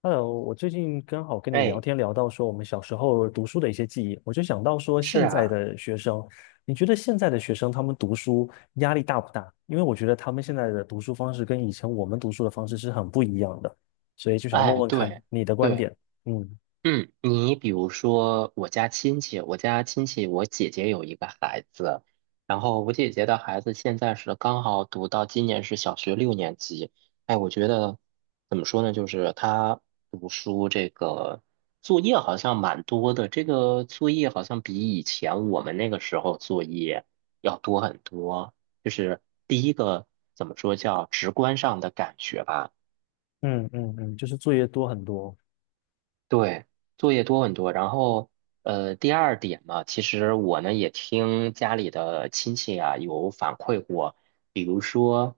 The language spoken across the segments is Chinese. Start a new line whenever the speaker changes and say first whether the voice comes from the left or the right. left: Hello，我最近刚好跟你聊
right: 哎，
left: 天聊到说我们小时候读书的一些记忆，我就想到说
right: 是
left: 现在
right: 啊，
left: 的学生，你觉得现在的学生他们读书压力大不大？因为我觉得他们现在的读书方式跟以前我们读书的方式是很不一样的，所以就想问
right: 哎，
left: 问看
right: 对，
left: 你的观
right: 对，
left: 点。嗯
right: 嗯，你比如说我家亲戚，我姐姐有一个孩子，然后我姐姐的孩子现在是刚好读到今年是小学6年级。哎，我觉得怎么说呢，就是他读书这个作业好像蛮多的，这个作业好像比以前我们那个时候作业要多很多，就是第一个怎么说叫直观上的感觉吧。
left: 嗯嗯嗯，就是作业多很多，
right: 对，作业多很多。然后，第二点嘛，其实我呢也听家里的亲戚啊有反馈过，比如说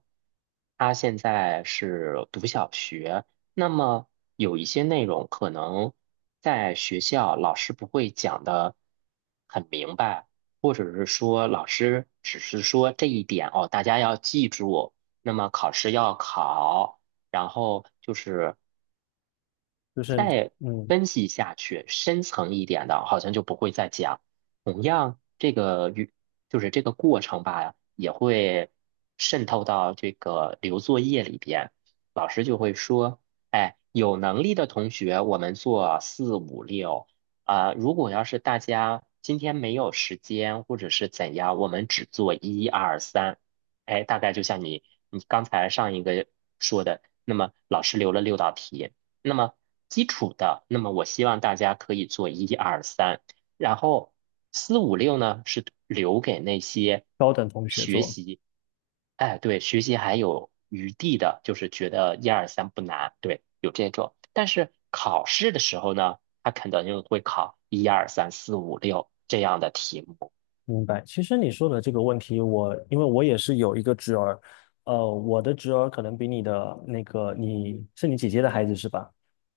right: 他现在是读小学，那么有一些内容可能在学校老师不会讲的很明白，或者是说老师只是说这一点哦，大家要记住，那么考试要考。然后就是
left: 就是
right: 再
left: 嗯
right: 分析下去，深层一点的，好像就不会再讲。同样，这个与就是这个过程吧，也会渗透到这个留作业里边。老师就会说，哎，有能力的同学，我们做四五六啊，如果要是大家今天没有时间或者是怎样，我们只做一二三。哎，大概就像你刚才上一个说的，那么老师留了6道题。那么基础的，那么我希望大家可以做一二三，然后四五六呢是留给那些
left: 高等同学
right: 学
left: 做。
right: 习，哎，对，学习还有余地的，就是觉得一二三不难，对，有这种。但是考试的时候呢，他肯定会考一二三四五六这样的题目。
left: 明白。其实你说的这个问题，我因为我也是有一个侄儿，我的侄儿可能比你的那个你姐姐的孩子是吧？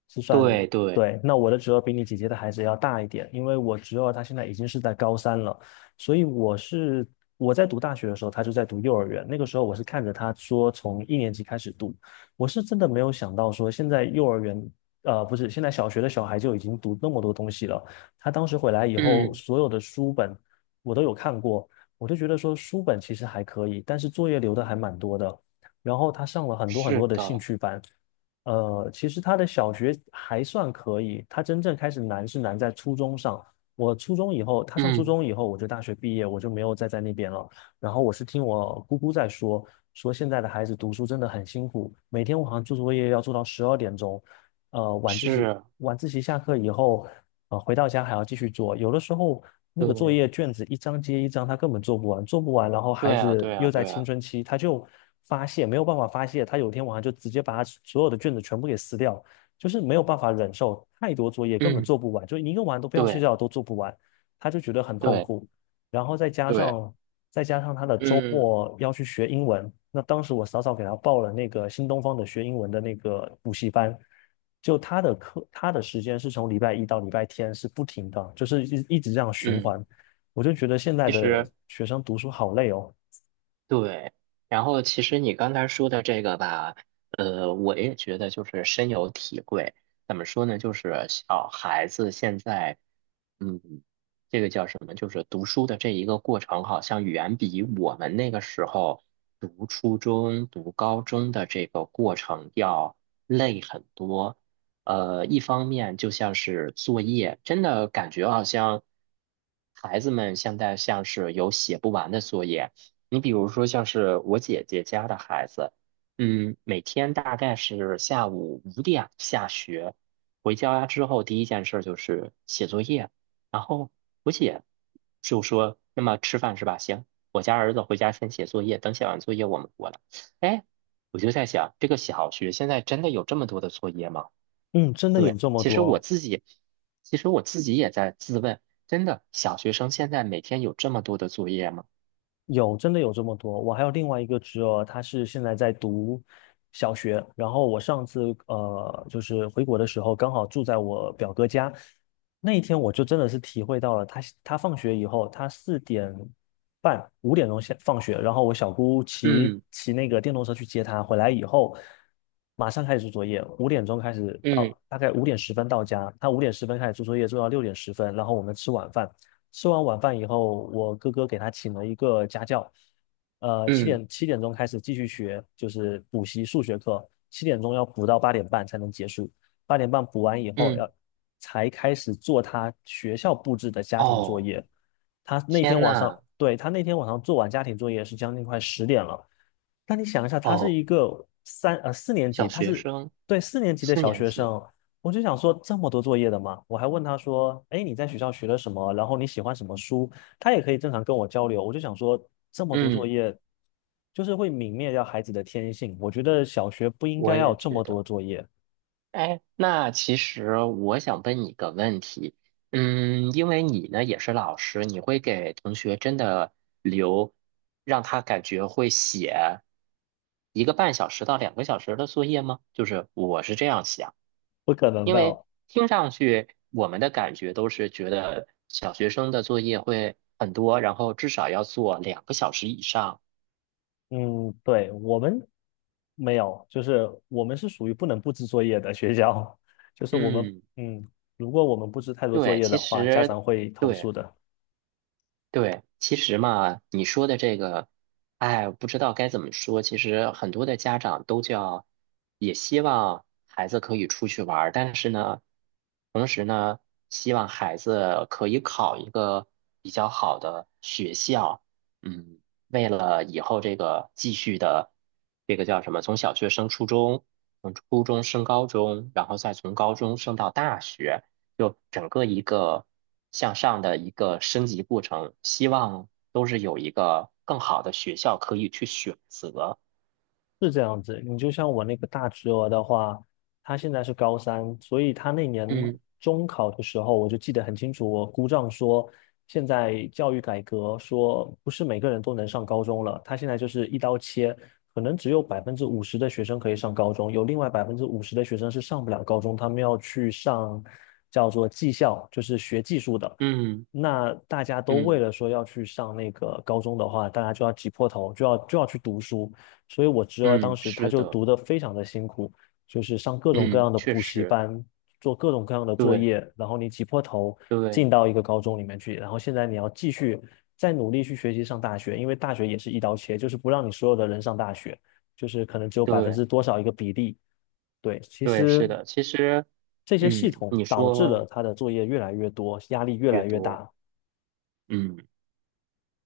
left: 是算，
right: 对对，
left: 对，那我的侄儿比你姐姐的孩子要大一点，因为我侄儿他现在已经是在高三了，所以我在读大学的时候，他就在读幼儿园，那个时候我是看着他说从一年级开始读，我是真的没有想到说现在幼儿园。不是，现在小学的小孩就已经读那么多东西了。他当时回来以后，
right: 嗯，
left: 所有的书本我都有看过，我就觉得说书本其实还可以，但是作业留的还蛮多的。然后他上了很多很
right: 是
left: 多的兴
right: 的，
left: 趣班，其实他的小学还算可以，他真正开始难是难在初中上。我初中以后，他上初
right: 嗯，
left: 中以后，我就大学毕业，我就没有再在那边了。然后我是听我姑姑在说，说现在的孩子读书真的很辛苦，每天晚上做作业要做到12点钟，呃晚自习
right: 是，
left: 晚自习下课以后，回到家还要继续做，有的时候那个作
right: 对，
left: 业卷子一张接一张，他根本做不完，做不完，然后孩
right: 对啊，
left: 子
right: 对啊，
left: 又在
right: 对
left: 青
right: 啊，
left: 春期，他就发泄，没有办法发泄，他有一天晚上就直接把他所有的卷子全部给撕掉，就是没有办法忍受太多作业，根本
right: 嗯，
left: 做不完，就你一个晚上都不要睡
right: 对
left: 觉都做不完，他就觉得很痛
right: 对
left: 苦。然后
right: 对。
left: 再加上他的周
right: 嗯
left: 末要去学英文，那当时我早早给他报了那个新东方的学英文的那个补习班，就他的课他的时间是从礼拜一到礼拜天是不停的，就是一直这样循
right: 嗯，
left: 环，我就觉得现在
right: 其
left: 的
right: 实
left: 学生读书好累哦，
right: 对，然后其实你刚才说的这个吧，我也觉得就是深有体会。怎么说呢？就是小孩子现在嗯，这个叫什么？就是读书的这一个过程，好像远比我们那个时候读初中、读高中的这个过程要累很多。一方面就像是作业，真的感觉好像孩子们现在像是有写不完的作业。你比如说，像是我姐姐家的孩子，嗯，每天大概是下午5点下学，回家之后第一件事就是写作业。然后我姐就说：“那么吃饭是吧？行，我家儿子回家先写作业，等写完作业我们过来。”哎，我就在想，这个小学现在真的有这么多的作业吗？
left: 嗯，真的有
right: 对，
left: 这么
right: 其实我
left: 多。
right: 自己，其实我自己也在自问，真的小学生现在每天有这么多的作业吗？
left: 有，真的有这么多。我还有另外一个侄儿，他是现在在读小学。然后我上次就是回国的时候，刚好住在我表哥家。那一天我就真的是体会到了他，他放学以后，他4点半、五点钟下放学，然后我小姑
right: 嗯
left: 骑那个电动车去接他，回来以后马上开始做作业，五点钟开始
right: 嗯
left: 到，大概五点十分到家，他五点十分开始做作业，做到6点10分，然后我们吃晚饭。吃完晚饭以后，我哥哥给他请了一个家教，
right: 嗯
left: 七点钟开始继续学，就是补习数学课，七点钟要补到八点半才能结束。八点半补完以后，
right: 嗯，
left: 才开始做他学校布置的家庭作
right: 哦，
left: 业。他那天
right: 天
left: 晚上，
right: 呐，
left: 对，他那天晚上做完家庭作业是将近快10点了。那你想一下，他是
right: 哦，
left: 一个四年级，
right: 小学生
left: 对四年级的
right: 四
left: 小
right: 年
left: 学
right: 级，
left: 生，我就想说，这么多作业的吗？我还问他说："哎，你在学校学了什么？然后你喜欢什么书？"他也可以正常跟我交流。我就想说，这么多作
right: 嗯，
left: 业，就是会泯灭掉孩子的天性。我觉得小学不应
right: 我
left: 该要有
right: 也
left: 这
right: 觉
left: 么多
right: 得。
left: 作业，
right: 哎，那其实我想问你一个问题，嗯，因为你呢也是老师，你会给同学真的留，让他感觉会写1个半小时到两个小时的作业吗？就是我是这样想，
left: 不可能
right: 因为
left: 的。
right: 听上去我们的感觉都是觉得小学生的作业会很多，然后至少要做两个小时以上。
left: 嗯，对，我们没有，就是我们是属于不能布置作业的学校，就是我们，
right: 嗯，
left: 嗯，如果我们布置太多作
right: 对，
left: 业
right: 其
left: 的话，家
right: 实
left: 长会投
right: 对。
left: 诉的。
right: 对，其实嘛，你说的这个，哎，不知道该怎么说。其实很多的家长都叫，也希望孩子可以出去玩儿，但是呢，同时呢，希望孩子可以考一个比较好的学校。嗯，为了以后这个继续的，这个叫什么？从小学升初中，从初中升高中，然后再从高中升到大学。就整个一个向上的一个升级过程，希望都是有一个更好的学校可以去选择。
left: 是这样子，你就像我那个大侄儿的话，他现在是高三，所以他那年
right: 嗯
left: 中考的时候，我就记得很清楚，我姑丈说，现在教育改革说不是每个人都能上高中了，他现在就是一刀切，可能只有百分之五十的学生可以上高中，有另外百分之五十的学生是上不了高中，他们要去上叫做技校，就是学技术的。
right: 嗯
left: 那大家都为
right: 嗯
left: 了说要去上那个高中的话，大家就要挤破头，就要去读书。所以我侄儿当
right: 嗯，
left: 时他
right: 是
left: 就
right: 的，
left: 读得非常的辛苦，就是上各种各样
right: 嗯，
left: 的
right: 确
left: 补习
right: 实，
left: 班，做各种各样的作
right: 对
left: 业，然后你挤破头
right: 对
left: 进到一个高中里面去，然后现在你要继续再努力去学习上大学，因为大学也是一刀切，就是不让你所有的人上大学，就是可能只有百分
right: 对
left: 之多少一个比例。对，其
right: 对，是
left: 实
right: 的。其实，
left: 这些系
right: 嗯，
left: 统
right: 你
left: 导致了
right: 说
left: 他的作业越来越多，压力越
right: 越
left: 来越
right: 多，
left: 大，
right: 嗯。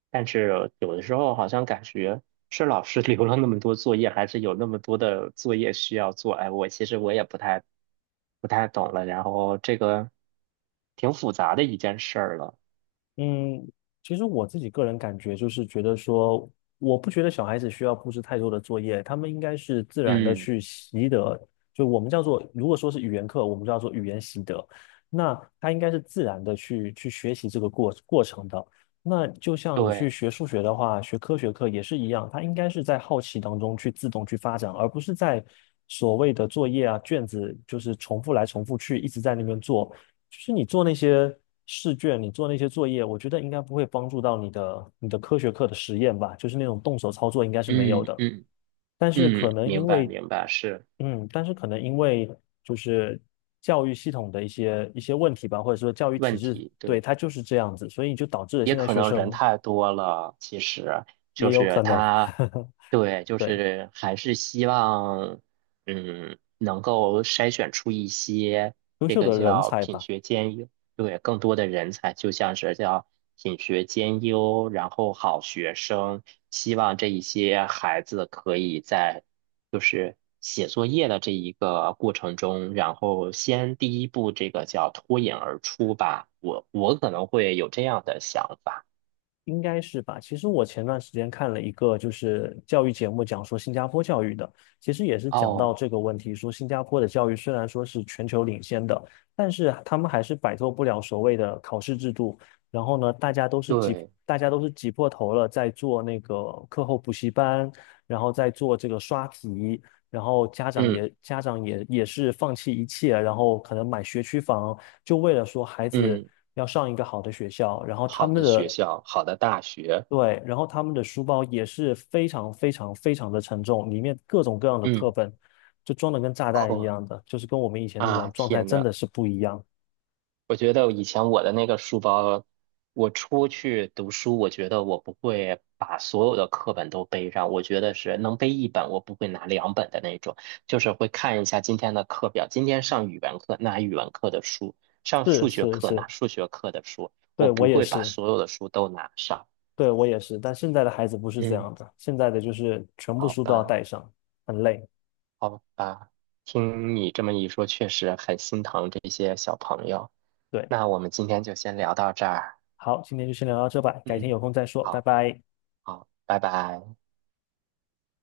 right: 但是有的时候好像感觉是老师留了那么多作业，还是有那么多的作业需要做。哎，我其实我也不太懂了。然后这个挺复杂的一件事儿了。
left: 嗯，其实我自己个人感觉就是觉得说，我不觉得小孩子需要布置太多的作业，他们应该是自然的
right: 嗯，
left: 去习得。就我们叫做，如果说是语言课，我们叫做语言习得，那他应该是自然的去学习这个过程的。那就像你去
right: 对，
left: 学数学的话，学科学课也是一样，他应该是在好奇当中去自动去发展，而不是在所谓的作业啊、卷子，就是重复来重复去，一直在那边做。就是你做那些试卷，你做那些作业，我觉得应该不会帮助到你的科学课的实验吧，就是那种动手操作应该是没有
right: 嗯
left: 的。
right: 嗯
left: 但是可
right: 嗯，
left: 能
right: 明
left: 因
right: 白
left: 为，
right: 明白，是
left: 嗯，但是可能因为就是教育系统的一些问题吧，或者说教育体
right: 问
left: 制，
right: 题，
left: 对，
right: 对。
left: 它就是这样子，所以就导致了
right: 也
left: 现在
right: 可
left: 学
right: 能人
left: 生
right: 太多了，其实
left: 也
right: 就
left: 有可
right: 是
left: 能，
right: 他，对，就
left: 对，
right: 是还是希望，嗯，能够筛选出一些
left: 优
right: 这
left: 秀
right: 个
left: 的人
right: 叫
left: 才
right: 品
left: 吧。
right: 学兼优，对，更多的人才，就像是叫品学兼优，然后好学生，希望这一些孩子可以在就是写作业的这一个过程中，然后先第一步这个叫脱颖而出吧，我可能会有这样的想法。
left: 应该是吧。其实我前段时间看了一个就是教育节目，讲说新加坡教育的，其实也是讲到
right: 哦，
left: 这个问题，说新加坡的教育虽然说是全球领先的，但是他们还是摆脱不了所谓的考试制度。然后呢，大家都是挤，
right: 对，
left: 大家都是挤破头了，在做那个课后补习班，然后在做这个刷题，然后家长
right: 嗯
left: 也家长也也是放弃一切，然后可能买学区房，就为了说孩子
right: 嗯，
left: 要上一个好的学校，然后他
right: 好
left: 们
right: 的学
left: 的
right: 校，好的大学，
left: 对，然后他们的书包也是非常非常非常的沉重，里面各种各样的课
right: 嗯，
left: 本就装的跟炸弹一
right: 呵
left: 样的，就是跟我们以前那种
right: 啊，
left: 状态
right: 天
left: 真的
right: 呐，
left: 是不一样。
right: 我觉得以前我的那个书包，我出去读书，我觉得我不会把所有的课本都背上，我觉得是能背一本，我不会拿两本的那种，就是会看一下今天的课表，今天上语文课拿语文课的书，上
left: 是
right: 数学
left: 是
right: 课
left: 是，
right: 拿数学课的书，我
left: 对，我
right: 不
left: 也
right: 会把
left: 是，
right: 所有的书都拿上。
left: 对，我也是，但现在的孩子不是这
right: 嗯，
left: 样的，现在的就是全部
right: 好
left: 书都要
right: 吧，
left: 带上，很累。
right: 好吧，听你这么一说，确实很心疼这些小朋友。
left: 对，
right: 那我们今天就先聊到这儿。
left: 好，今天就先聊到这吧，改天
right: 嗯。
left: 有空再说，拜
right: 好。
left: 拜。
right: 好，拜拜。